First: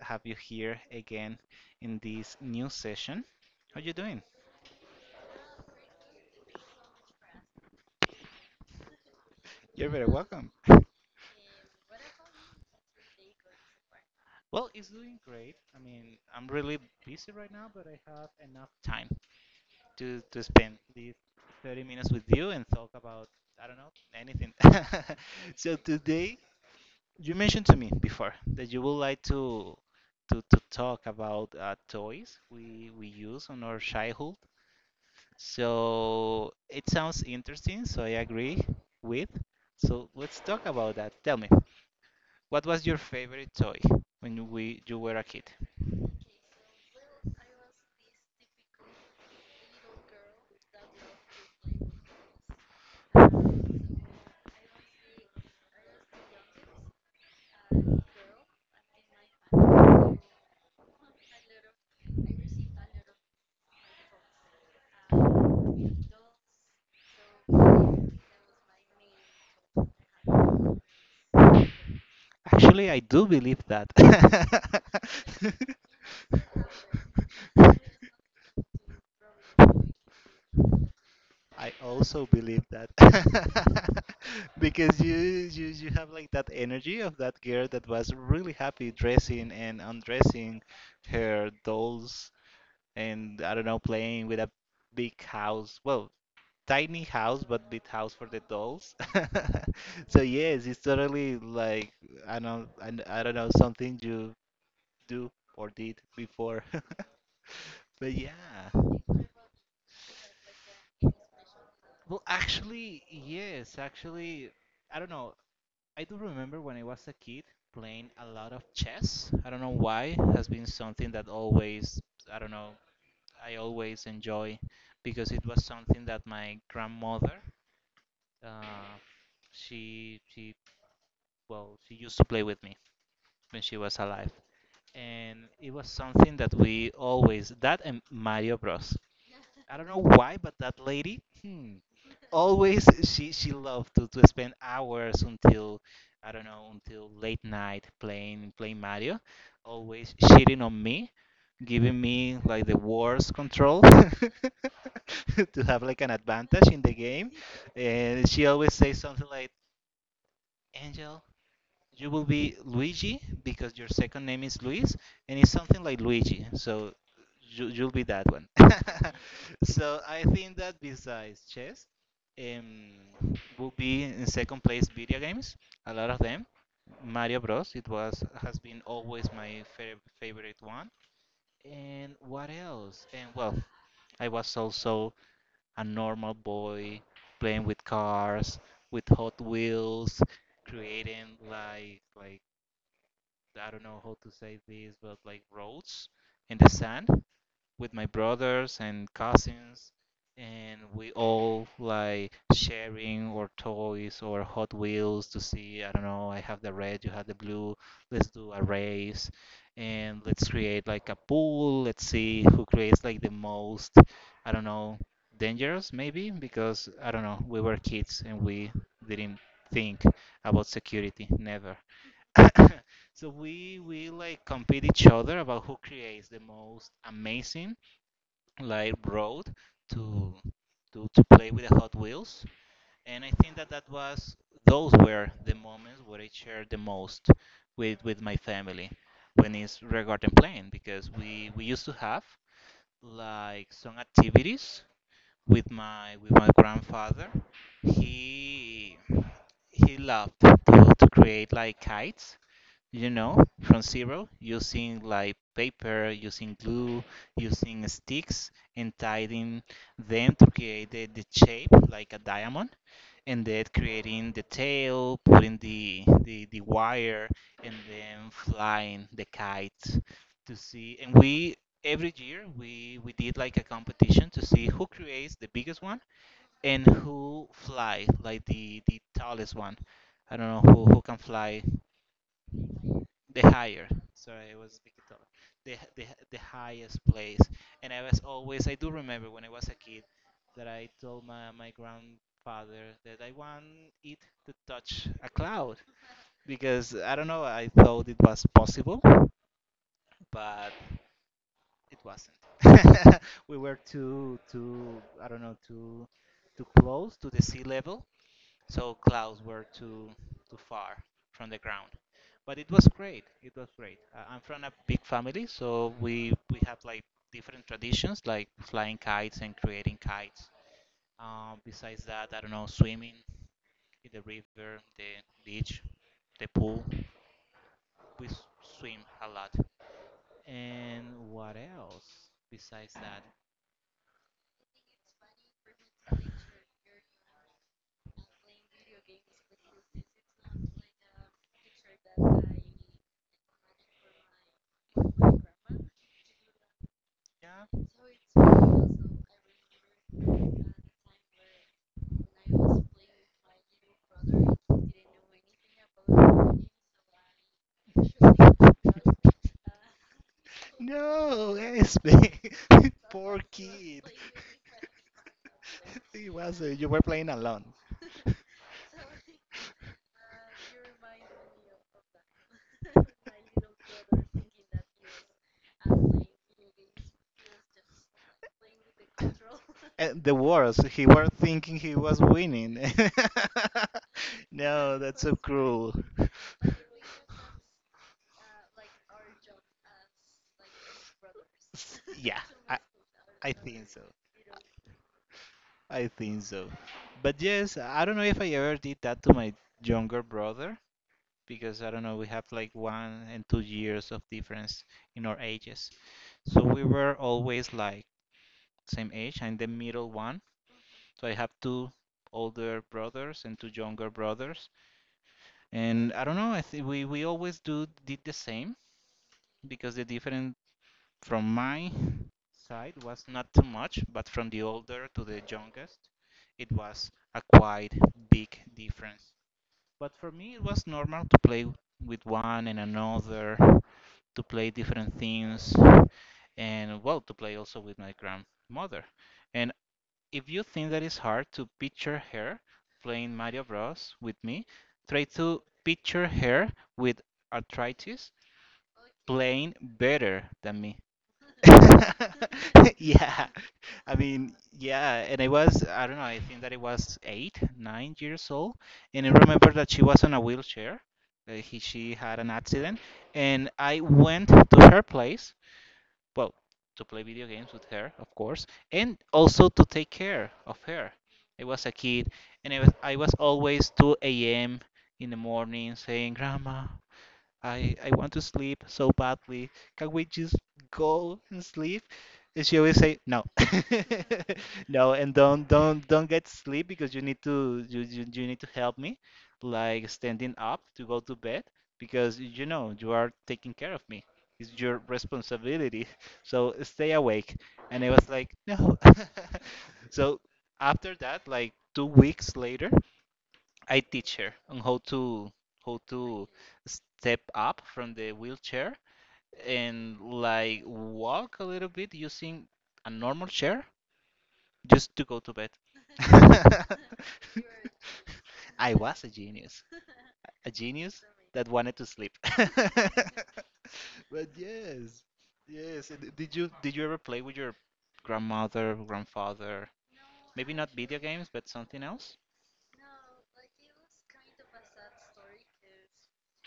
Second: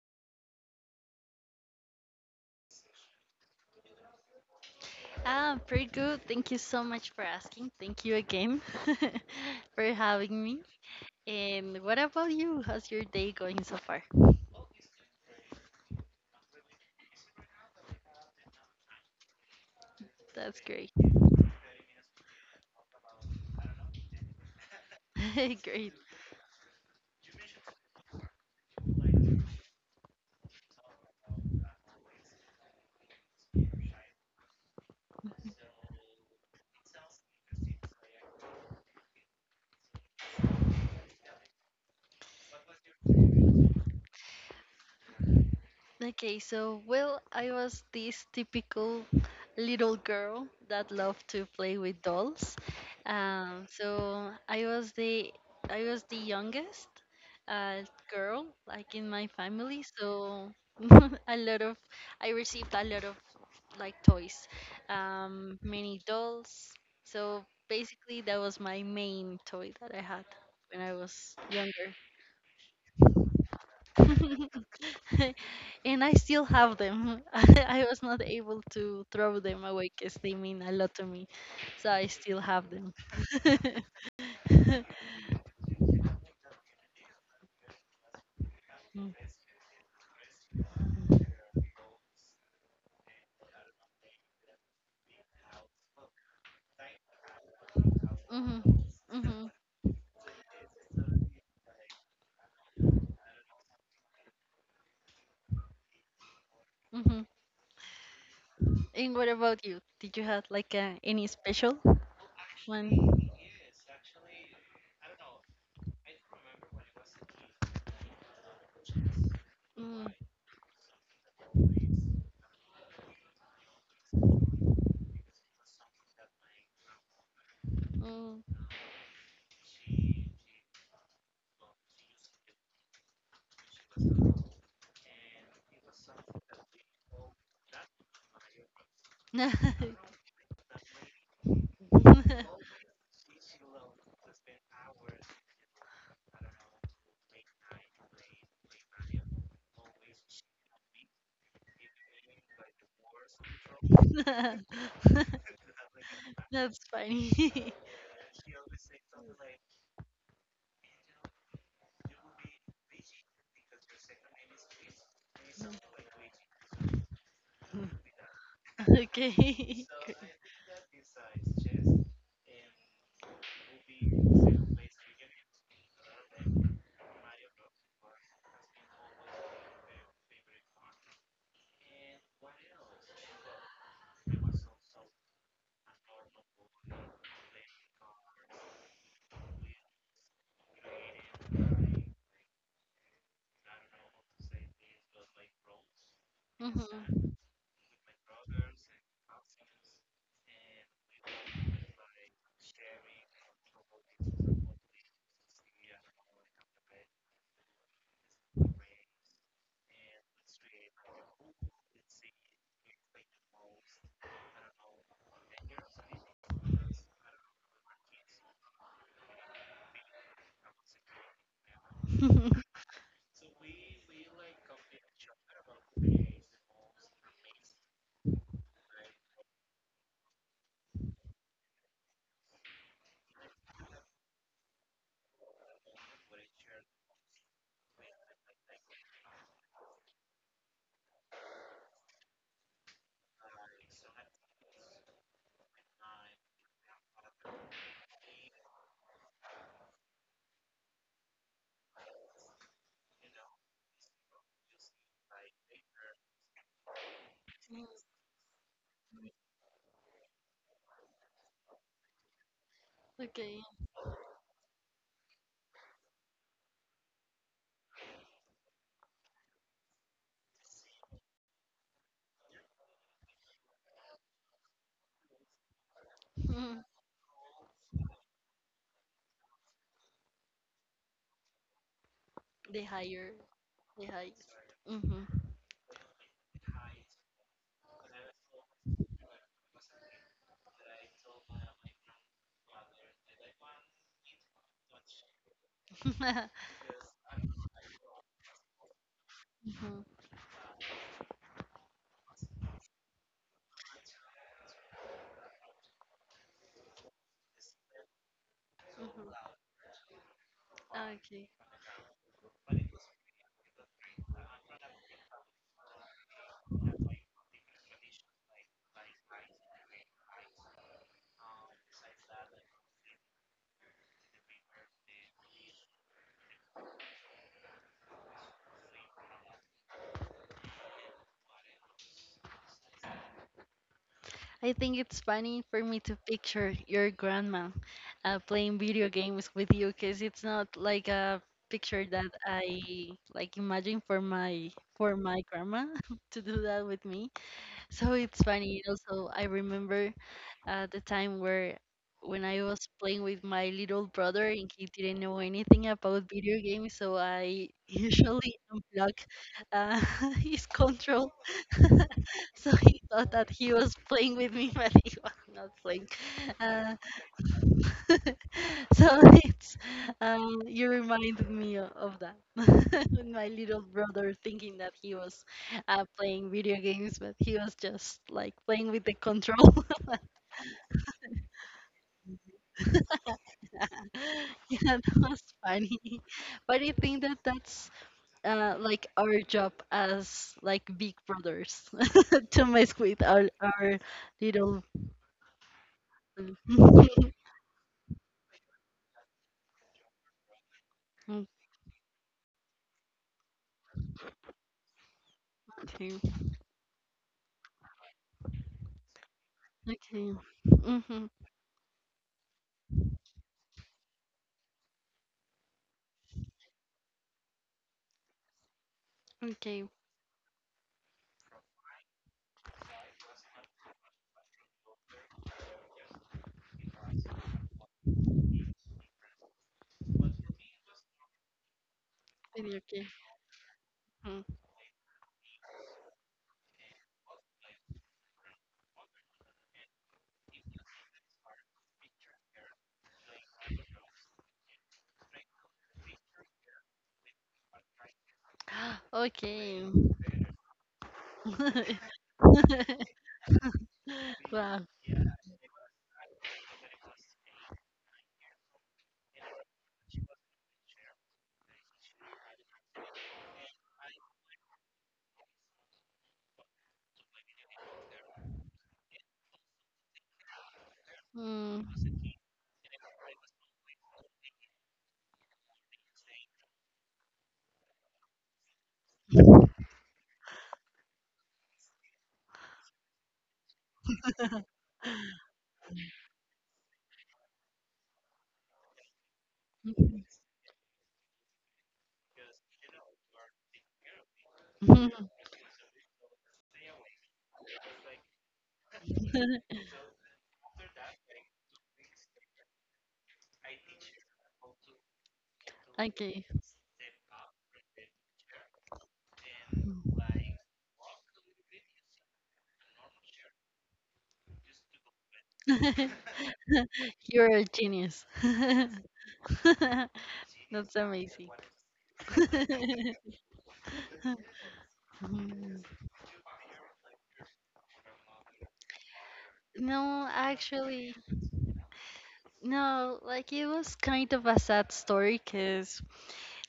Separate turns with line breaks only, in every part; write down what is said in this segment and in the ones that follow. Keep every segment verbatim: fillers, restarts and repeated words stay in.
have you here again in this new session. How you doing?
Ah, pretty good. Thank you so much for asking. Thank you again for
You're very
having
welcome.
me. And what about you? How's your day going so far?
Well, it's doing great. I mean, I'm really busy right now, but I have enough time to to
That's
spend
great.
these thirty minutes with you and talk about, I don't know, anything. So
Great.
today, you mentioned to me before that you would like to to to talk about uh, toys we we use on our childhood. So it sounds interesting, so I agree with. So let's talk about that. Tell me, what was your favorite toy when we you were a kid?
Okay, so, well, I was this typical little girl that loved to play with dolls. Um, so I was the I was the youngest uh, girl, like in my family. So a lot of I received a lot of like toys, um, mini dolls. So basically, that was my main toy that I had when I was younger.
Actually, I do believe that.
And I still have them. I was not able to throw them away because they mean a lot to me.
I
So I
also
still
believe
have
that.
them.
Because you, you you have like that energy of that girl that was really happy
Hmm.
dressing and undressing her dolls and, I don't know, playing with a big house. Well, tiny house, but big house for the dolls.
Hmm.
So yes, it's totally like I don't I, I I I don't know, something you do or did before.
Hmm.
But yeah.
And what about you? Did you have like uh, any special
Well,
one?
actually, yes, actually, I don't know. I do remember when I was a kid playing a lot of chess. I don't know
Mm.
why. Has been something that always, I don't know, I always enjoy because it was something that my grandmother.
Mm.
Uh, she she well she used to play with me when she was alive, and it was something that we always that and Mario Bros.
That's
I don't know why, but that lady, hmm, always she she loved to, to spend hours until, I don't know, until late night playing playing Mario, always cheating on me, giving me like the worst control to have like an advantage in the game,
funny.
and she always says something like, Angel, you will be Luigi because your second name is Luis and it's something like Luigi. So, you, you'll be that one.
Okay.
So I think that besides chess, um, will be in second place video games. A lot of them. Mario Bros. It was has been always my fav- favorite one. And what else? And well, I was also a normal boy playing with cars, with Hot Wheels, creating like like I don't know how to say this, but like roads in the sand
Mhm.
with my brothers and cousins, and we all like sharing our toys or Hot Wheels to see, I don't know, I have the red, you have the blue, let's do a race and let's create like a pool. Let's see who creates like the most, I don't know, dangerous maybe because I don't know, we were kids and we didn't think about security, never. So we we like compete each other about who creates the most amazing like road to to to play with the Hot Wheels, and I think that that was those were the moments where I shared the most with with my family when it's regarding playing because we we used to have like some activities with my with my grandfather. He he loved to, to create like kites, you know, from zero, using like paper, using glue, using sticks, and tying them to create the, the shape like a diamond, and then
Okay.
creating the tail, putting the, the, the wire, and then flying the kite to see. And we every year we we did like a competition to see who creates the biggest one and
Mhm.
who fly like the the tallest one. I don't know who, who can fly
They
the
hire.
higher,
They hire.
sorry, it was a bit taller,
Mhm.
the, the, the highest place. And I was always, I do remember when I was a kid that I told my, my grandfather that I want it to touch a cloud
Mhm.
because I don't know, I thought it was possible,
Mhm.
but it wasn't. We were too too I don't know, too too close to the sea level, so clouds were too too far from
Okay.
the ground. But it was great. It was great. Uh, I'm from a big family, so we we have like different traditions, like flying kites and creating kites. Um, besides that, I don't know, swimming in the river, the beach, the pool. We s- swim a lot. And what else besides that?
I think it's funny for me to picture your grandma uh, playing video games with you because it's not like a picture that I like imagine for my for my grandma to do that with me.
Yeah.
So it's funny. Also, I remember uh, the time where when I was playing with my little brother and he didn't know anything about video games, so I usually unplug uh, his control.
No, Espe.
So he thought
Poor
that he was
kid.
playing with me, but he was not playing.
He was. Uh, you were
Uh,
playing alone.
so it's um, you reminded me o- of that with my little brother thinking that he was uh, playing video games, but he was just like playing with the control.
And the worst, he were thinking he was winning. No,
Yeah,
that's
that
so
was
cruel.
funny. But I think that that's uh, like our job as like big brothers
Yeah,
to
I,
mess with
I
our,
think so.
our little.
I think so. But yes, I don't know if I ever did that to my younger brother
Mm,
because I don't know, we have like one and two years of difference in our ages. So we were always like same age. I'm the
okay,
middle one.
okay,
So
mm-hmm.
I have two older brothers and two younger brothers. And I don't know, I think we, we always do did the same
Okay,
because the difference from my side was not too much, but from the older to the youngest, it was a quite big difference. But for me, it was normal to play with
very
one and
okay.
another,
Mm.
to play different things, and well, to play also with my grandmother. And if you think that it's hard to picture her playing Mario Bros. With me, try to picture her with arthritis playing better than me.
Okay.
Yeah, I mean,
Wow.
yeah, and I was, I don't know, I think that it was eight, nine years old, and I remember that she was on a wheelchair. Uh, he, she had an accident, and I went to her place, well, to play video games with her, of course, and also to take care of her. I
Mm.
was a kid, and I was, I was always two a m in the morning saying, Grandma, I I want to sleep so badly. Can we just go and sleep?" And she always say, "No, no, and don't don't don't get sleep because you need to you, you you need to help me, like standing up to go to bed because you know you are taking care of me. It's your
Mhm.
responsibility. So stay awake." And I was like, "No." So after that, like two weeks later. I teach her on how to how to
Okay.
step up from the wheelchair and like walk a little bit using a normal chair just to go to bed.
You're a genius.
I was a genius, a
That's
genius
amazing.
that wanted to sleep. But yes,
Mhm.
yes. and Did you did you ever play with your grandmother, grandfather?
No,
Maybe not
actually,
video games, but something else?
no, like it was kind of a sad story because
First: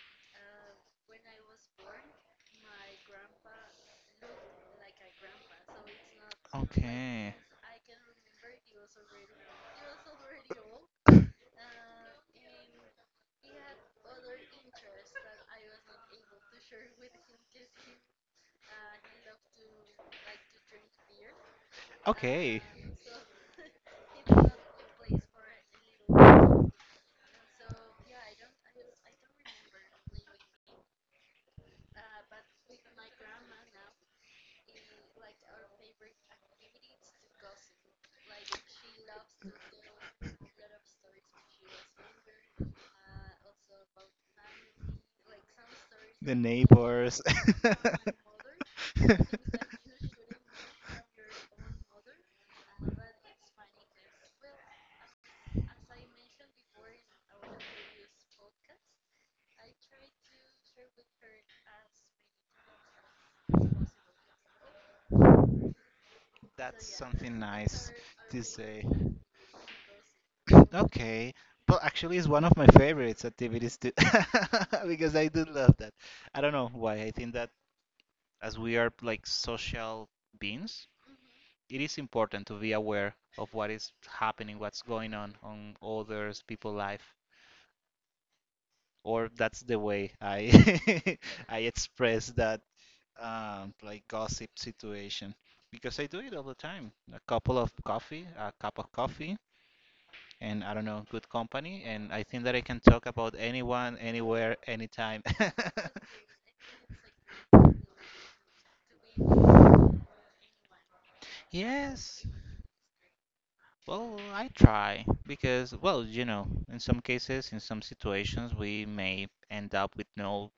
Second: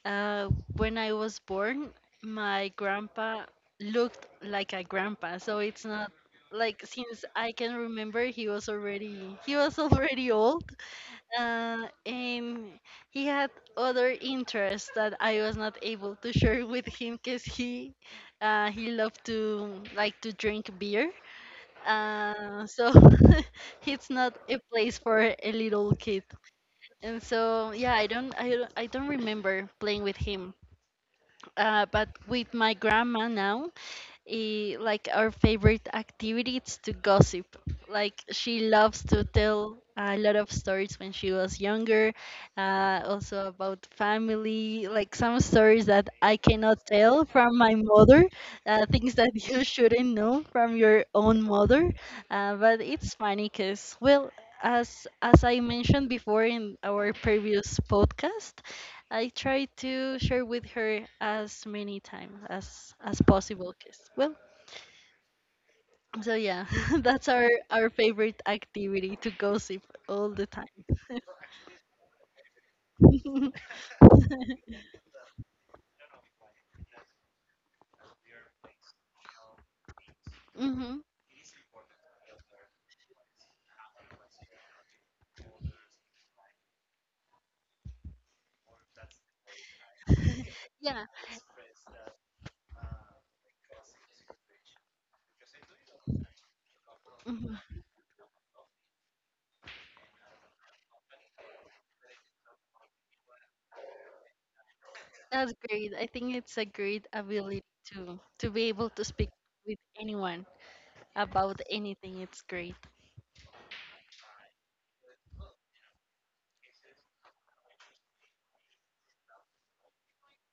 uh, when I was born, my grandpa looked like a grandpa, so it's not like since
Okay.
I can remember, he was already he was already old, uh, um, he had other interests that I was not able to share with him because he uh, he loved to like to drink beer. Uh,
Okay.
so it's not a place for a little kid. And so yeah, I don't I don't, I don't remember playing with him. Uh, but with my grandma now, eh, like our favorite activity is to gossip. Like she loves to tell a lot of stories when she was younger, uh, also about family, like some stories that I
The
cannot tell
neighbors.
from my mother, uh, things that you shouldn't know from your own mother. Uh, but it's funny because, well, as as I mentioned before in our previous podcast, I try to share with her as many times as as possible. Cause, well, so yeah,
That's
that's
something
our
nice
our
to
favorite
say.
activity to gossip all the time.
Okay, but actually, it's one of my favorites activities too, because I do love that. I don't know why. I think that as we are like social beings,
hmm
it is important to be aware of what is happening, what's going on on others' people' life. Or that's the way I
Yeah,
I express that, um, like gossip situation, because I do it all the time. A couple
hmm
of coffee, a cup of coffee, and I don't know, good company, and I think that I can talk about anyone, anywhere, anytime.
that's great. I think it's a great ability to to be able to speak with anyone about
Yes.
anything. It's great.
Well, I try because, well, you know, in some cases, in some situations, we may end up with no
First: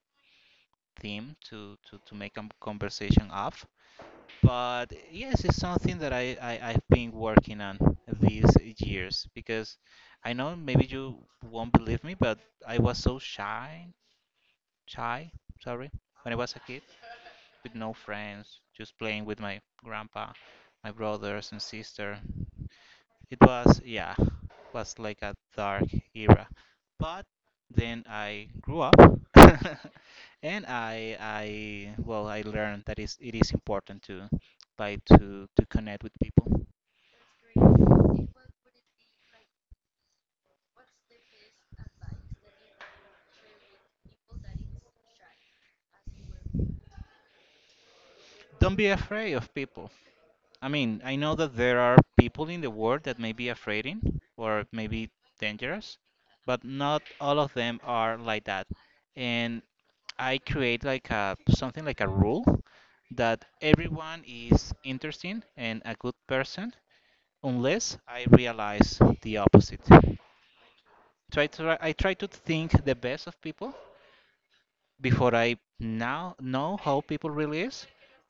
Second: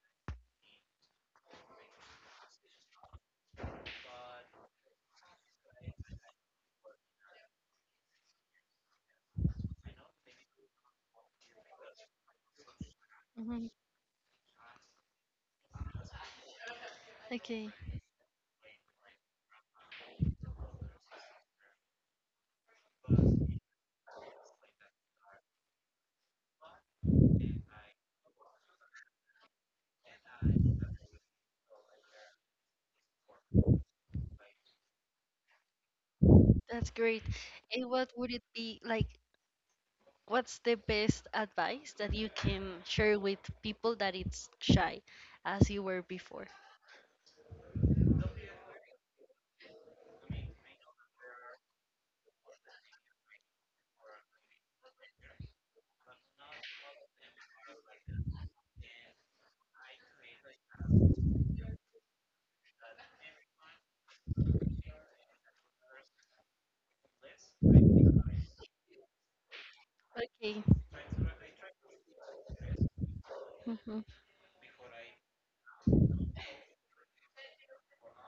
theme to to to make a conversation of. But yes, it's something that I, I, I've been working on these years because I know maybe you won't believe me, but I was so
Hmm
shy, shy, sorry, when I was a kid
Okay,
with no friends, just playing with my grandpa, my brothers and sister. It was, yeah, was like a dark era. But then I grew up and i i well I learned that is it is important to like to to connect with people.
that's great. And what would it be like? What's the best advice that you can share with people that it's shy as you were before?
Don't be afraid of people. I mean, I know that there are people in the world that may be afraid in or maybe dangerous, but not all of them are like that. And I create like a something like a rule that everyone is interesting and a good person unless I realize the opposite.
Okay.
Try to I try to think the best of people
Hmm.
before I now know how people really is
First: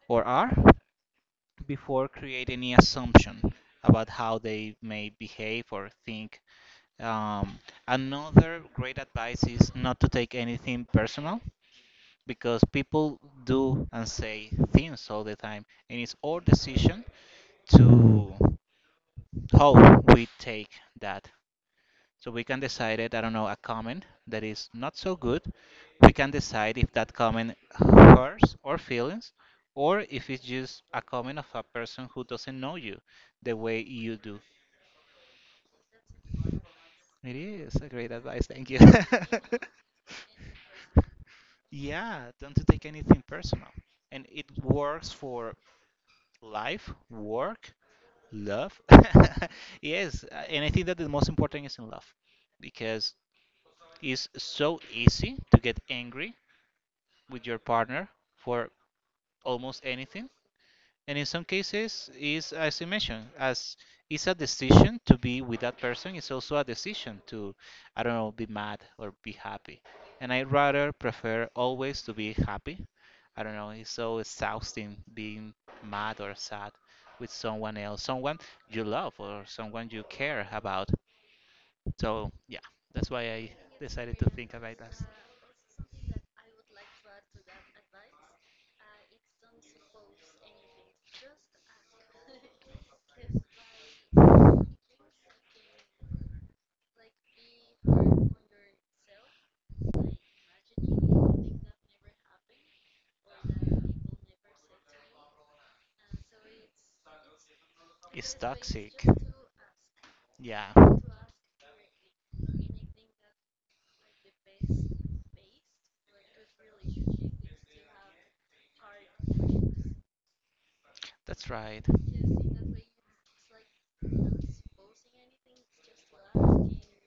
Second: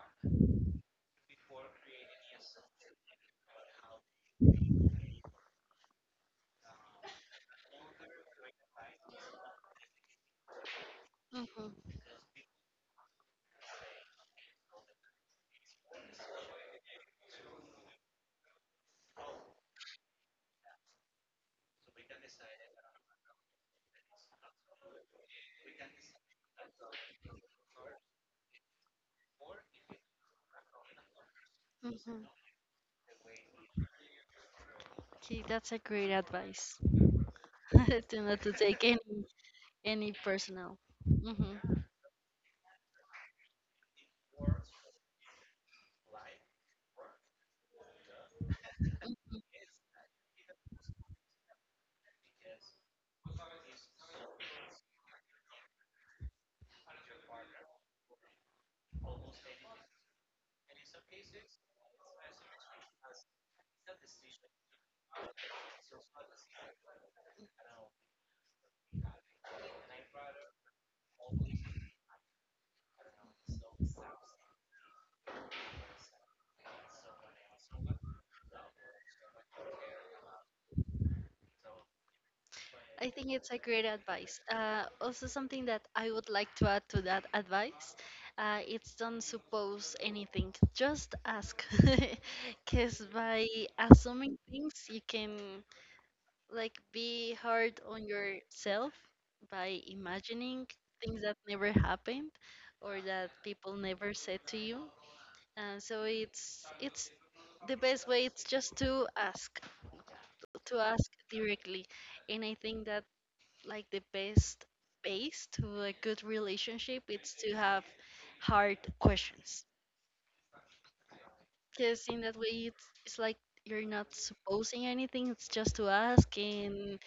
or are, before create any assumption about how they may behave or think. Um, another great advice is not to take anything personal
Hmm.
because people do and say things all the time, and it's our decision to how we take that. So we can decide it, I don't know, a comment that is not so good. We can decide if that comment hurts our feelings or if it's just a comment of a person who
Hmm.
doesn't know you the way you do.
Okay, that's a great advice.
It is a great
To not
advice,
to
thank you.
take any any personal. Hmm
Yeah, don't take anything personal. And it works for life, work, love? Yes, uh, and I think that the most important is in love because it's so easy to get angry with your partner for almost anything. And in some cases, is as you mentioned, as it's a decision to be with that person, it's also a decision to, I don't know, be mad or be happy. And I rather prefer always to be happy. I don't know, it's so exhausting being mad or sad with someone else, someone you love or someone you care about. So yeah, that's
I think
why I
it's a great
decided to
advice.
think about
Uh,
that.
also, something that I would like to add to that advice, uh, it's don't suppose anything. Just ask, because by assuming things, you can like be hard on yourself by imagining things that never happened or that people never said to you. Uh, so it's it's the best way.
It's
It's just
toxic.
to ask,
Yeah.
to ask directly, and I think that like the best base to a good relationship it's to have hard questions
That's right.
because in that way it's, it's like you're not supposing anything, it's just to ask, and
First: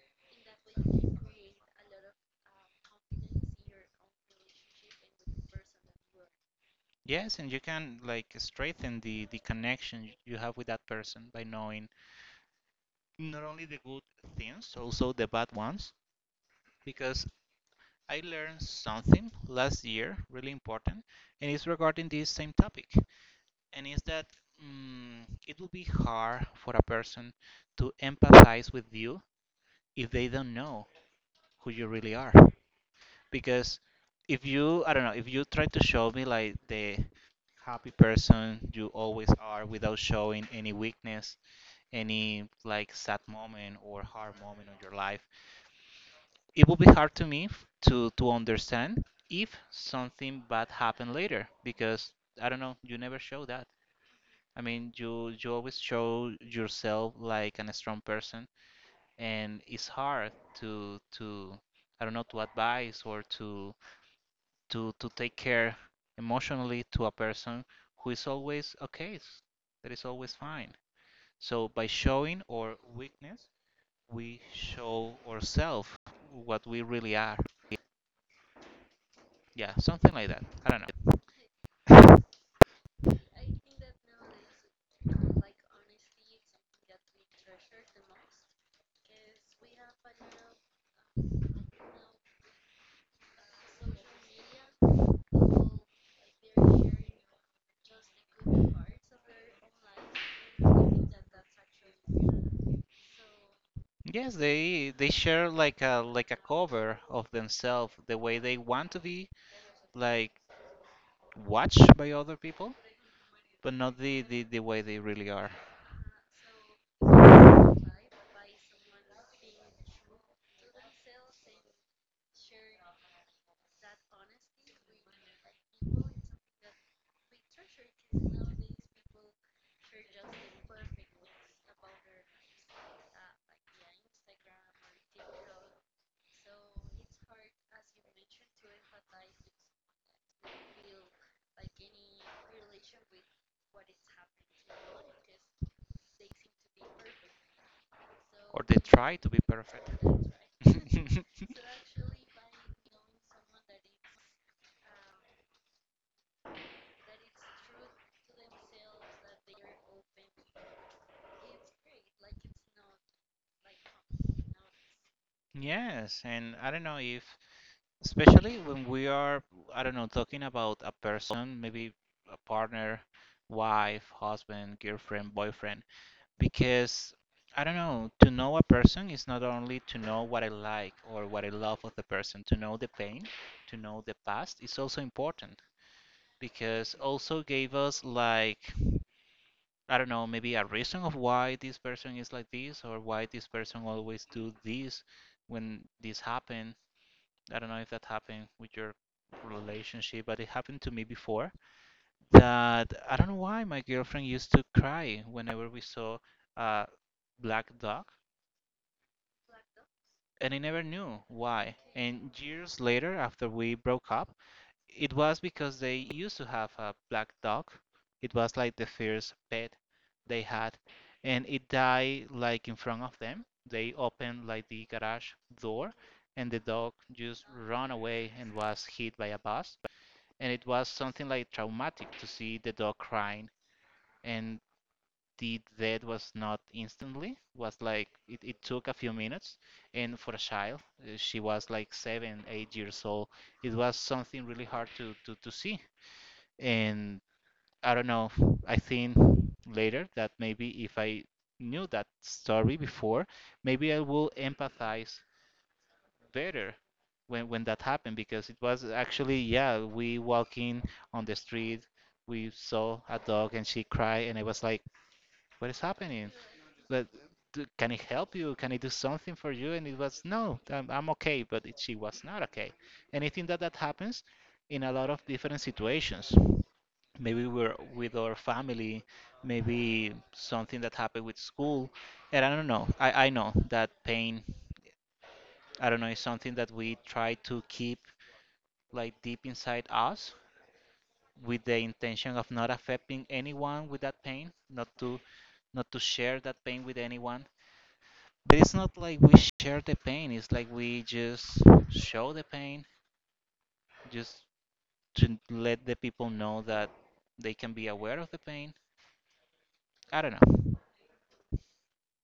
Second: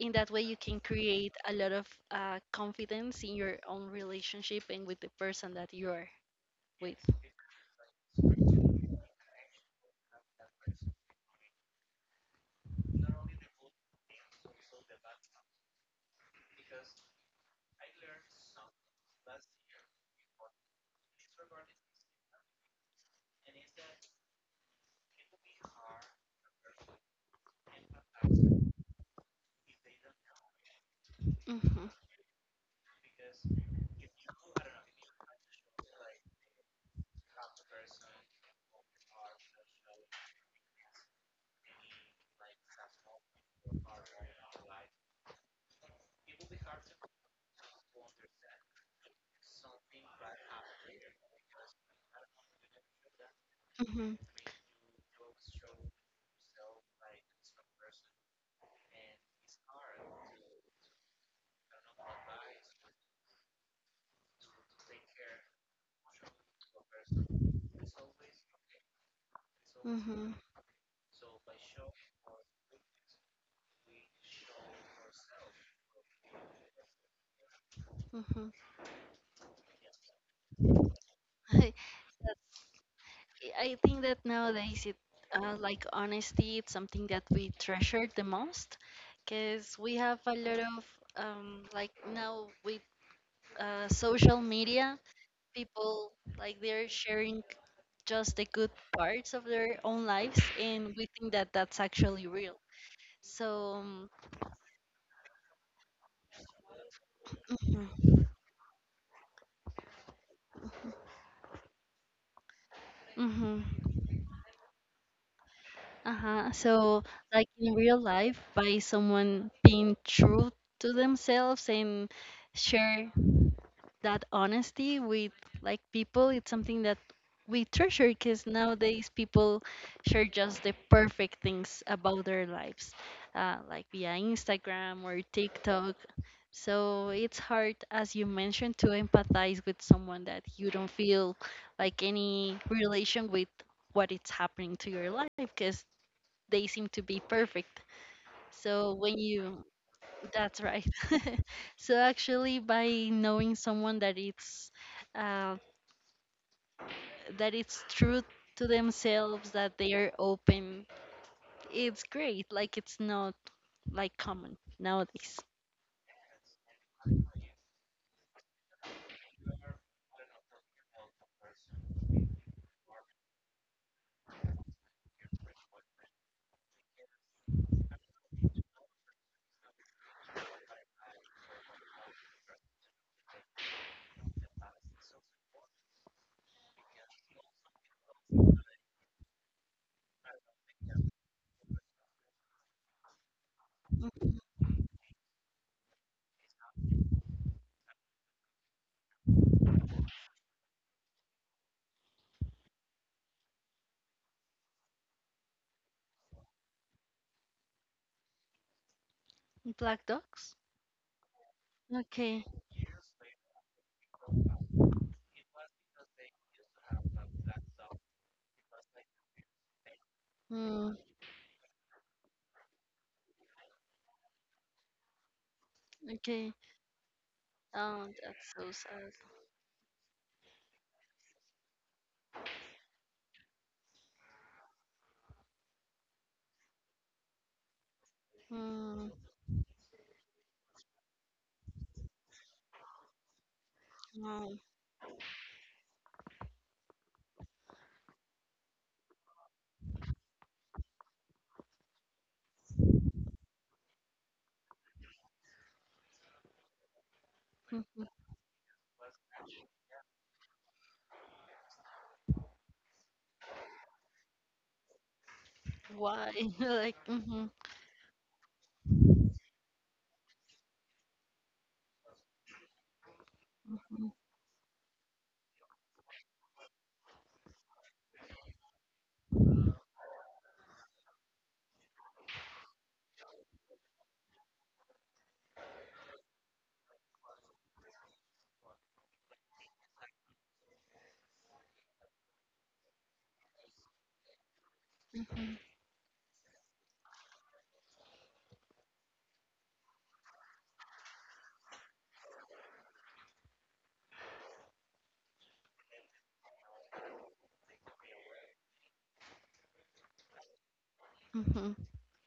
in that way you can create a lot of uh, confidence in your own relationship and with the person that you're with.
Yes, and you can like strengthen the the connection you have with that person by knowing not only the good things, also the bad ones. Because I learned something last year, really important, and it's regarding this same topic. And is that mm, it will be hard for a person to empathize with you if they don't know who
Hmm
you really are. Because if you I don't know, if you try to show me like the happy person you always are without showing any weakness, any like sad moment or hard moment in your life, it will be hard to me f- to to understand if something bad happened later because I don't know, you never show that.
hmm
I mean, you you always show yourself like an strong person, and it's hard to to I don't know, to advise or to to to take care emotionally to a person who is always okay, that is
hmm
always fine. So by showing our weakness, we show ourselves what we really are. Yeah, something like that. I don't know.
hmm I think that nowadays it uh, like honesty, it's something that we treasure the most because we have a lot of um, like now with uh, social media, people like they're sharing just the good parts of their own lives, and we think that that's actually real. So, um,
Yes, they they share like a like a cover of themselves,
mm-hmm,
the way they want to be, like watched by other people,
mm-hmm,
but not the the, the way they really are,
uh-huh. So, like in real life, by someone being true to themselves and share that honesty with like people, it's something that we treasure because nowadays people share just the perfect things about their lives, uh, like via Instagram or TikTok, so it's hard, as you mentioned, to empathize with someone that you don't feel like any relation with what is happening to your life because they seem to be perfect,
or they
so when
try to be
you
perfect.
that's right. So actually, by knowing someone that it's uh, that it's true to themselves, that they are open, it's great. Like it's not like common nowadays.
Yes, and I don't know if, especially when we are, I don't know, talking about a person, maybe a partner, wife, husband, girlfriend, boyfriend, because I don't know, to know a person is not only to know what I like or what I love of the person. To know the pain, to know the past is also important because also gave us like, I don't know, maybe a reason of why this person is like this, or why this person always
Mhm.
do this when this happened. I don't know if that happened with your relationship, but it happened to me before that I don't know why my girlfriend used to cry whenever we saw a black dog,
Black
and
dogs.
I never knew why. And
Okay.
years later, after we broke up, it was because they used to have a black dog. It was like the first pet they had,
Mm,
and it died like in front of them. They opened like the garage door,
okay.
and the dog just ran
Oh,
away
that's
and
so
was
sad.
hit by a bus, and it was something like traumatic to see the dog crying, and the death was not instantly, was like it, it took a
Mm,
few minutes. And for a child uh, she was like seven eight years old. It was something
oh,
really hard to, to, to see. And I don't know, I think later that maybe if I knew that story before, maybe I will empathize better when when that
mhm.
happened, because it was actually, yeah, we walking on the street, we saw a dog and she cried, and I was like, what is
Why?
happening?
Like.
But
Mm-hmm,
d- can it help, you can it do something for you? And it was no, I'm, I'm okay. But it, she was not okay. And I think that that
mm-hmm,
happens in a lot of different situations. Maybe we're with our family, maybe something that happened with school, and I don't know, I, I know that pain. I don't know, is something that we try to keep like deep inside us, with the intention of not affecting anyone with that pain, not to
mm-hmm,
not to share that pain with anyone. But it's not like we share the pain, it's like we just show the pain, just to let the people know that they can be aware of the pain. I don't know.
mm-hmm.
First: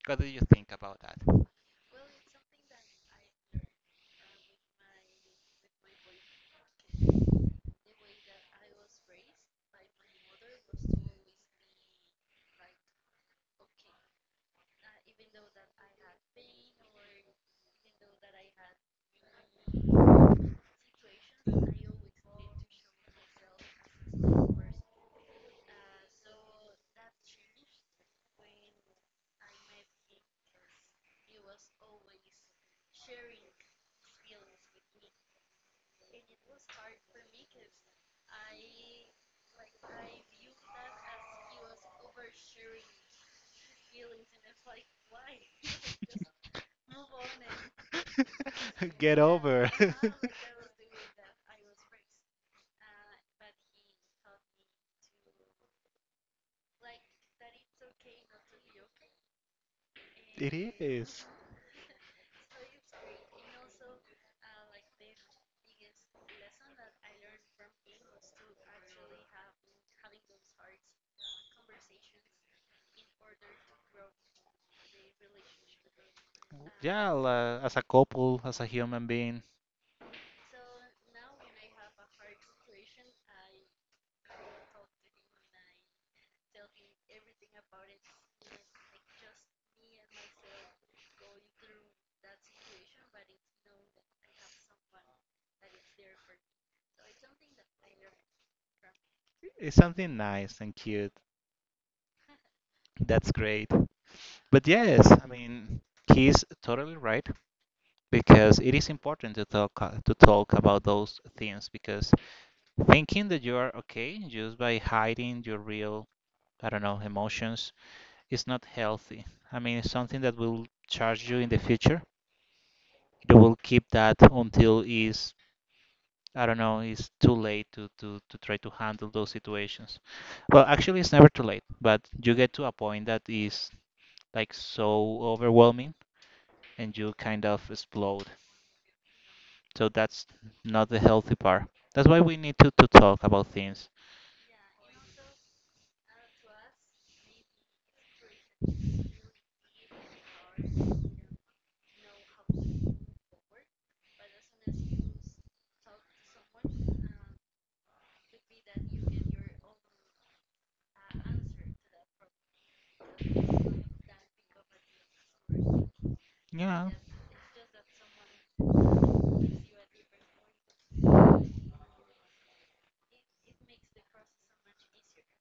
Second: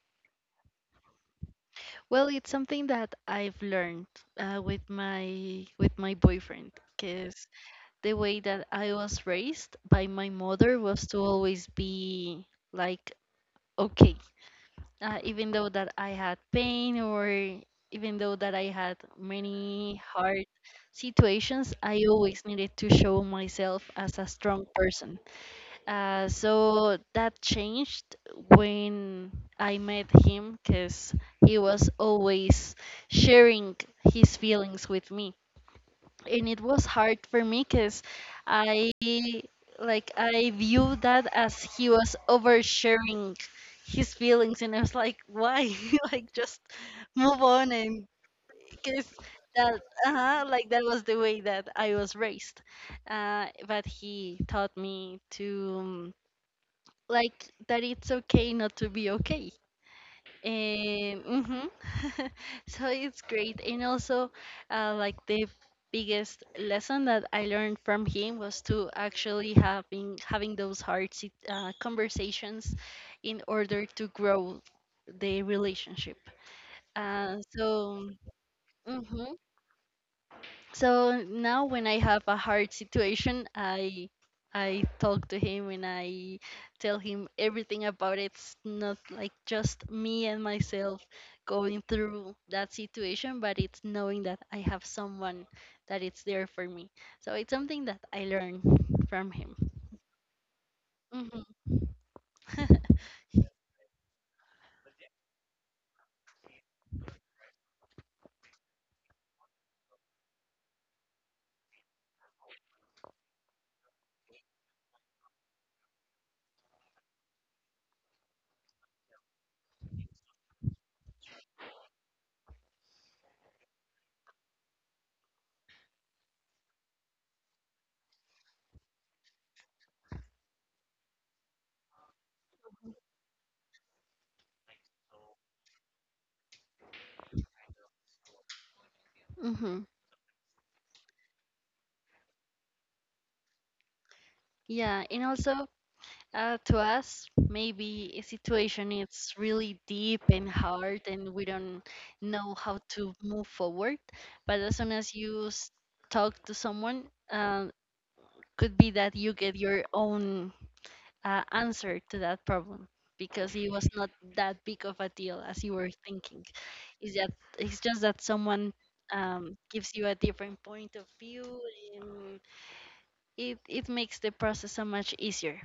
What do you think about that?
Well, it's something that I've learned uh, with my with my boyfriend, because the way that I was raised by my mother was to always be like okay, uh, even though that I had pain or even though that I had many hard situations, I always needed to show myself as a strong person. Uh, so that changed when I met him because he was always sharing his feelings with me. And it was hard for me because I like I viewed that as he was oversharing his feelings and I was like, why? Like just move on and because that uh like that was the way that I was raised. Uh, but he taught me to um, like that it's okay not to be okay. Um, mhm. So it's great. And also, uh, like the biggest lesson that I learned from him was to actually having having those hard sit- uh, conversations in order to grow the relationship.
Yeah,
Uh, so.
uh, as a couple, as a human
Mhm.
being,
So now when I have a hard situation, I I talk to him and I tell him everything about it. It's not like just me and myself going through that situation, but it's knowing that I have someone that it's there for me. So it's something that I learned from him.
it's something nice and cute.
Hmm
That's great. But yes, I mean, he's totally right. Because it is important to talk uh, to talk about those things, because thinking that you are okay just by hiding your real, I don't know, emotions is not healthy. I mean, it's something that will charge you in the future. You will keep that until is, I don't know, it's too late to, to to try to handle those situations. Well, actually, it's never too late, but you get to a point that is like so overwhelming and you kind of explode.
hmm
So that's not the healthy part. That's why we need to, to talk about things.
Yeah, and also, Uh, to us, maybe a situation it's really deep and hard, and we don't know how to move forward. But as soon as you s- talk to someone, uh, could be that you get your own uh, answer to that problem because it was not that big of a deal as you were thinking.
Yeah,
Is that it's just that someone um, gives you a different point of view, and it it makes the process so much easier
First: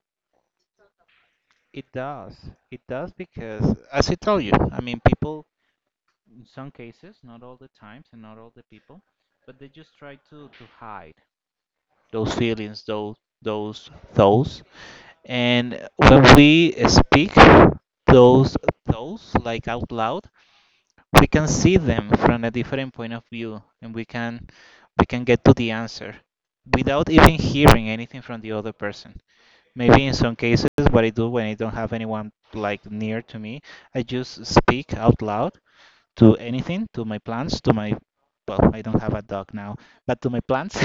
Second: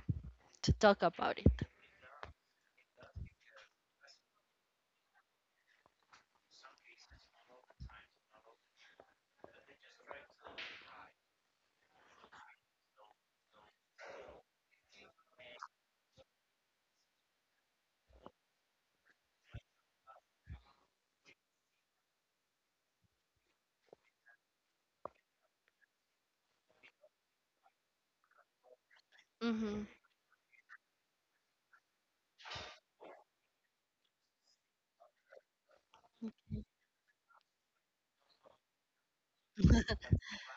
to talk about it.
it does. It does because, as I tell you, I mean, people, in some cases, not all the times and not all the people, but they just try to, to hide those feelings, those, those thoughts. And when we speak those thoughts, like out loud, we can see them from a different point of view, and we can we can get to the answer without even hearing anything from the other person.
Mm-hmm.
Maybe in some cases what I do when I don't have anyone like near to me, I just speak out loud to anything, to my plants, to my, well, I don't have a dog now, but to my plants.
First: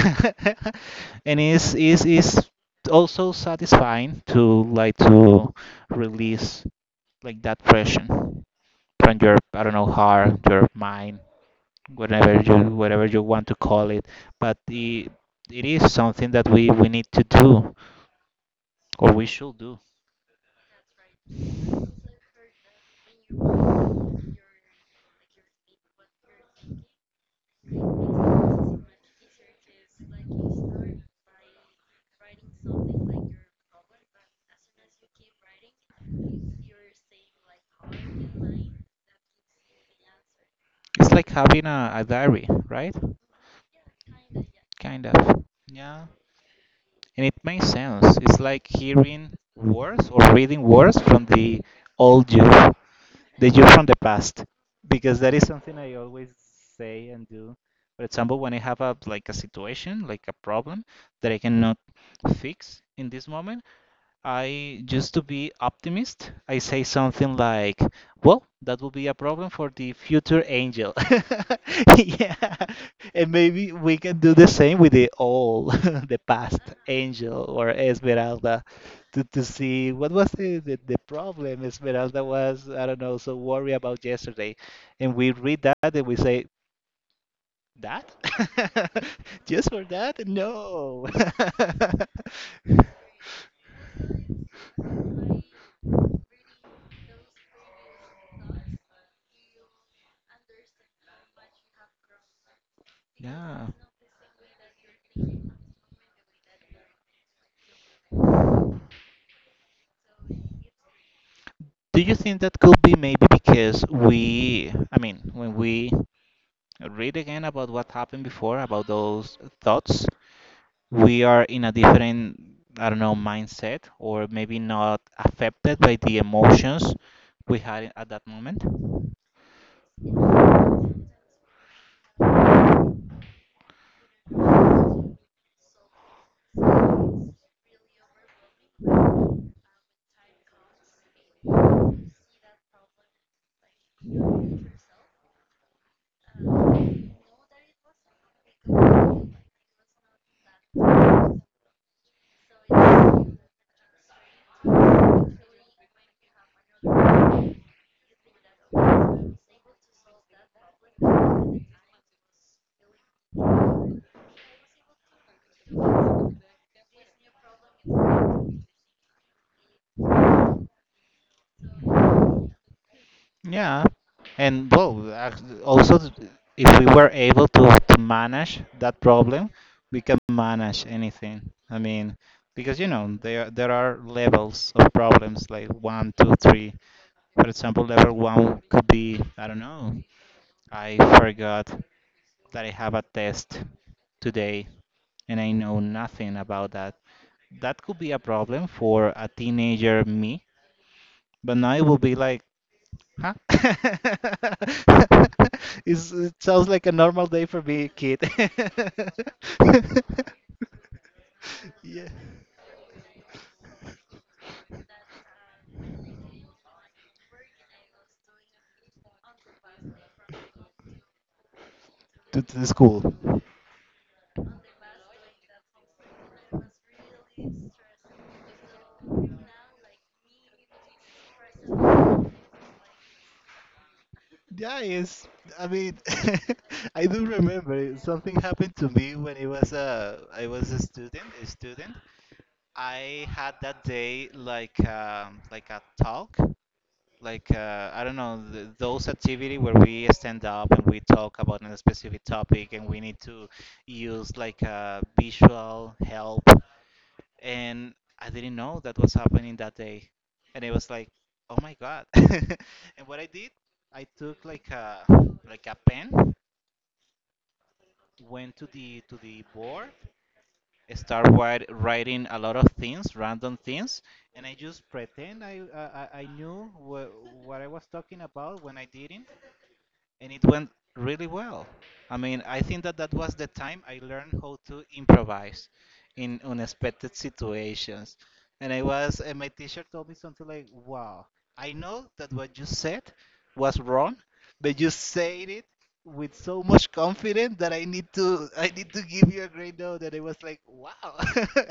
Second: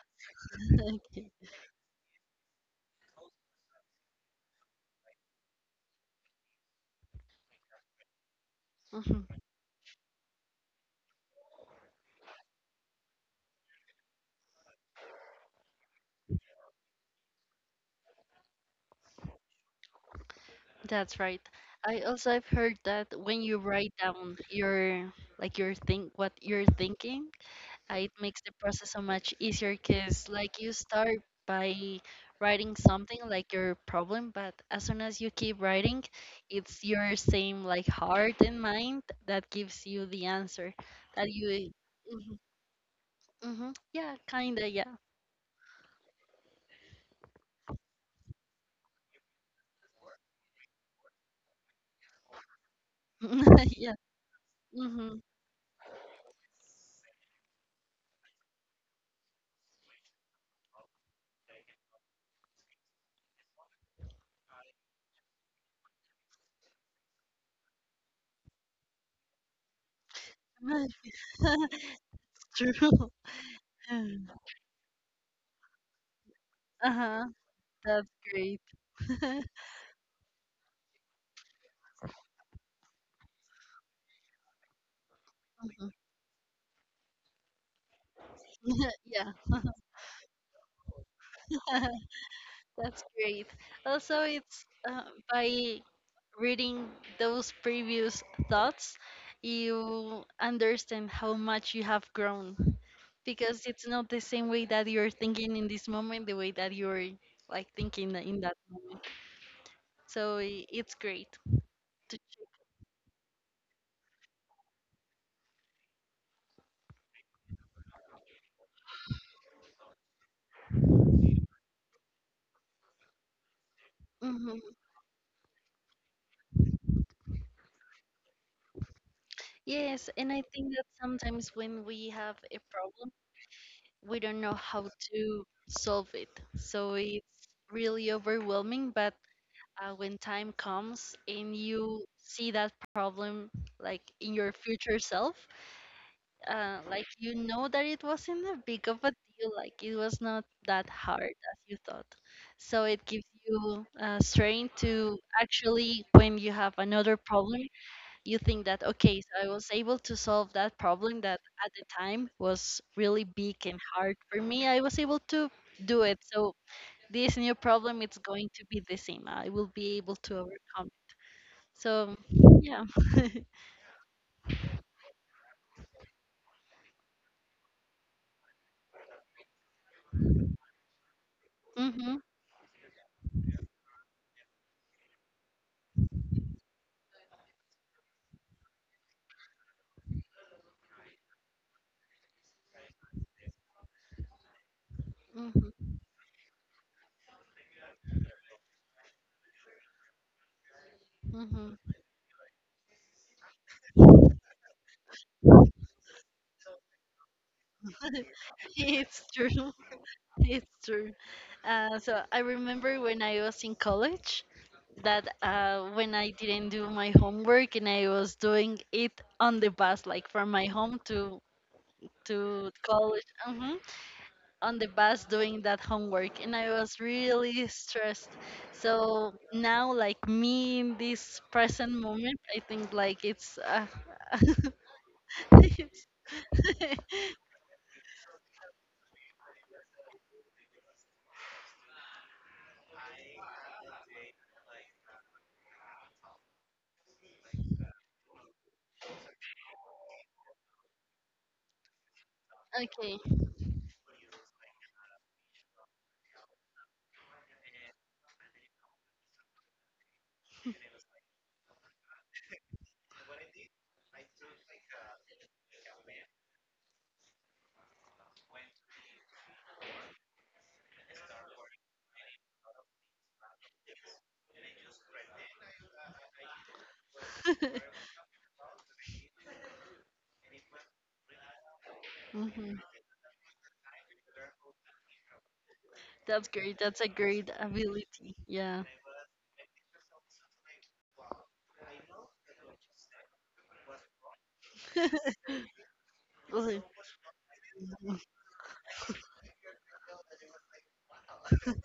Okay.
And it's is is also satisfying to like to release like that pressure from your,
Mhm.
I don't know, heart, your mind, whatever you whatever you want to call it. But it, it is something that we, we need to do, or we should do.
That's right. I also i have heard that when you write down your like your think what you're thinking, uh, it makes the process so much easier because like you start by writing something like your problem, but as soon as you keep writing, it's your same like heart and mind that gives you the answer
It's
that
like having
you.
a, a diary, right?
Hmm hmm Yeah, kinda. Yeah.
Kind of. Yeah. And it makes sense. It's like hearing words or reading words from the old you, the you from
Yeah.
the past,
hmm
because that is something I always say and do. For example, when I have a like a situation, like a problem that I cannot fix in this moment, I used to be optimist. I say something like, "Well, that will be a problem for the future angel." Yeah.
True.
And maybe we can do the same with the old, the past
Uh-huh.
angel or
That's great.
Esmeralda, to, to see what was the, the, the problem Esmeralda was, I don't know, so worried about yesterday. And we read that
Mhm.
and we say, that?
Yeah,
Just for that? No.
that's great. Also, it's uh, by reading those previous thoughts, you understand how much you have grown because
Yeah.
it's not the same way that you're thinking in this moment, the way that you're like thinking in that moment. So i- it's great
Do you
to
think
check.
that could be maybe because we, I mean, when we read again about what happened before, about those thoughts, we are in a different, I don't know, mindset, or
Mhm.
maybe not affected by the emotions we had at that moment?
Yes, and I think that sometimes when we have a problem we don't know how to solve it. So it's really overwhelming. But uh, when time comes and you see that problem like in your future self, uh, like you know that it wasn't that big of a deal, like it was not that hard as you thought. So it gives you uh, strength to actually, when you have another problem, you think that, okay, so i was able to solve that problem that at the time was really big and hard for me, i was able to do it, so this new problem it's going to be the same, i will be able to overcome. So yeah.
Yeah, and well, ac- also, th- if we were able to, to manage that problem, we can manage anything. I
hmm
mean, because you know, there there are levels of problems like one, two, three. For example, level one could be, I don't know, I forgot that I have a test today and I
hmm
know nothing about that. That could be a problem for a teenager me, but
hmm
now it will be like, huh? It's, it sounds like a normal day for me, kid.
it's true. It's true. Uh,
Yeah.
so i remember when i was in college that uh, when I didn't do my homework and I was doing it on the bus, like from my home to to
In
college,
school.
mhm, on the bus doing that homework, and i was really stressed, so now like me in this present moment i think like it's uh,
Yes, I
it's-
mean, I do remember something happened to me when it was a I was a student, a student. I had that day like um, like a talk, like uh, I don't know, th those activity where we stand up and we talk about a specific topic and we
okay.
need to use like a visual help, and I didn't know that was happening that day. And it was like, oh my God. And what I did, I took like a like a pen, went to the to the board, start write, writing a lot of things, random things, and I just pretend I I, I I knew wha- what I was talking about when I didn't. And it went really well. I mean,
hmm
I think that that was the time I learned how to improvise
that's
in
great, that's a
unexpected
great
situations.
ability, yeah.
And I was, and my teacher told me something like, "Wow, I know that what you said was wrong, but you said it with so
Okay.
much confidence that I need to, I need to give you a great note." And I was like, "Wow,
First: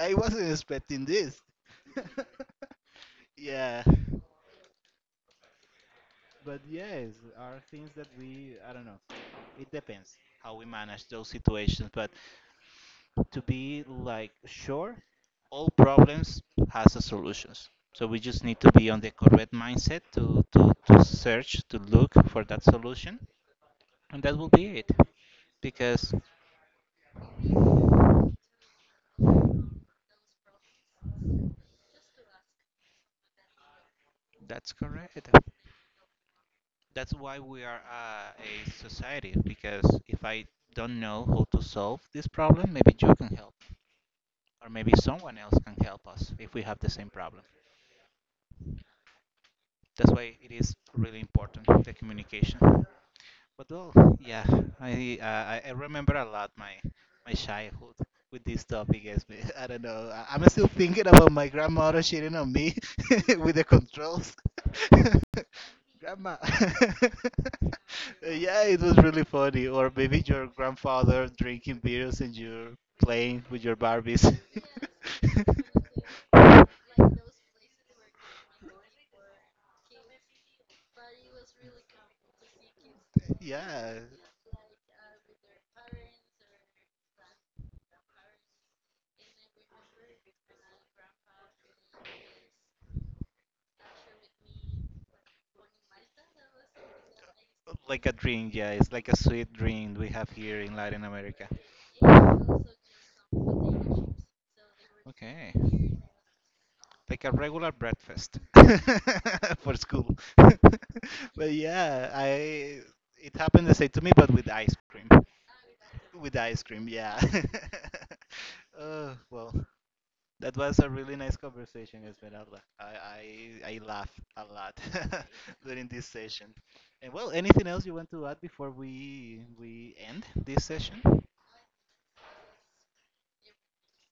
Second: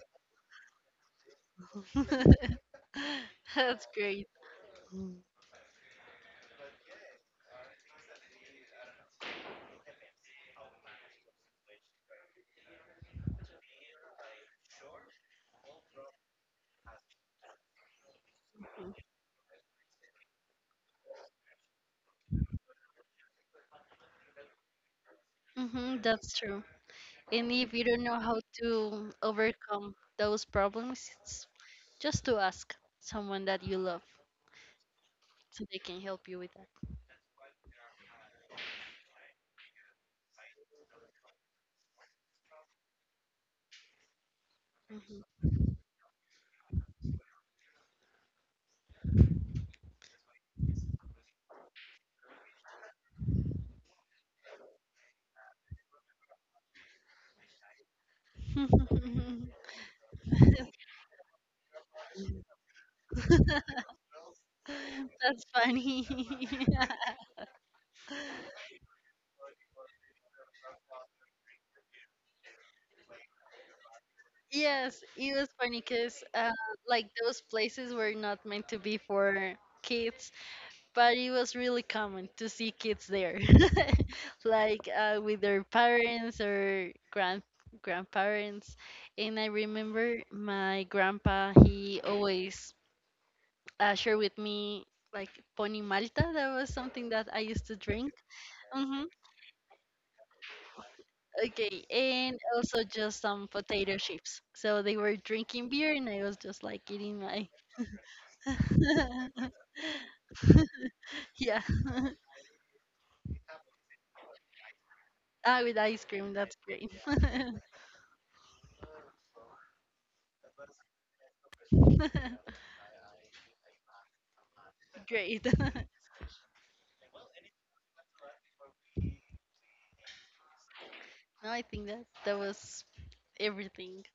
I wasn't expecting this." Yeah,
That's great. Hmm
but yes, are things that we, I don't know. It depends how we manage those situations, but to be like sure, all problems has a solutions, so we just need to be on the correct mindset to, to, to search, to look for that solution, and that will be it, because,
that's true. And if you don't know how to overcome those problems, it's just to ask someone that you love
that's correct,
so they can help you with that.
that's why we are uh, a society, because if I don't know how to solve this problem, maybe you can help, or maybe someone
Mhm.
else can help us if we have the same problem. That's why it is really important the communication. But well, yeah, I uh, I I remember a lot my my childhood with this topic. As we- I don't know, I- I'm still thinking about my grandmother cheating on me with the controls.
That's funny.
Grandma. Yeah, it was really funny. Or maybe your grandfather drinking beers and you're playing with your Barbies.
Yes, it was funny because uh, like those places were not meant to be for kids but it was really common to see kids there,
Yeah.
like uh, with their parents or grand grandparents. And I remember my grandpa; he always uh, shared with me like Pony Malta. That was something that I used to
Like
drink.
a drink, yeah, it's
Hmm
like a sweet drink we have here in Latin America.
Okay, and also just some potato chips. So they were
Okay.
drinking beer, and I was just like eating
Like a
my
regular breakfast for school. But
yeah,
yeah, I it happened the same to me, but with ice cream.
ah, with ice cream.
With
That's
ice
great.
cream, yeah. Oh well, that was a really nice conversation, Esmeralda. I, I, I laughed a lot
Great. No,
during this session. And well, anything else you want to add before we we end this session?
I think that that was everything.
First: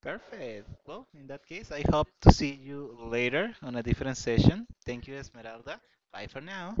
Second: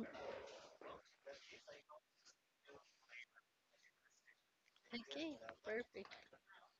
Perfect. Well, in that case, I hope to see you later on a different session. Thank you,
Okay,
Esmeralda.
perfect.
Bye for now.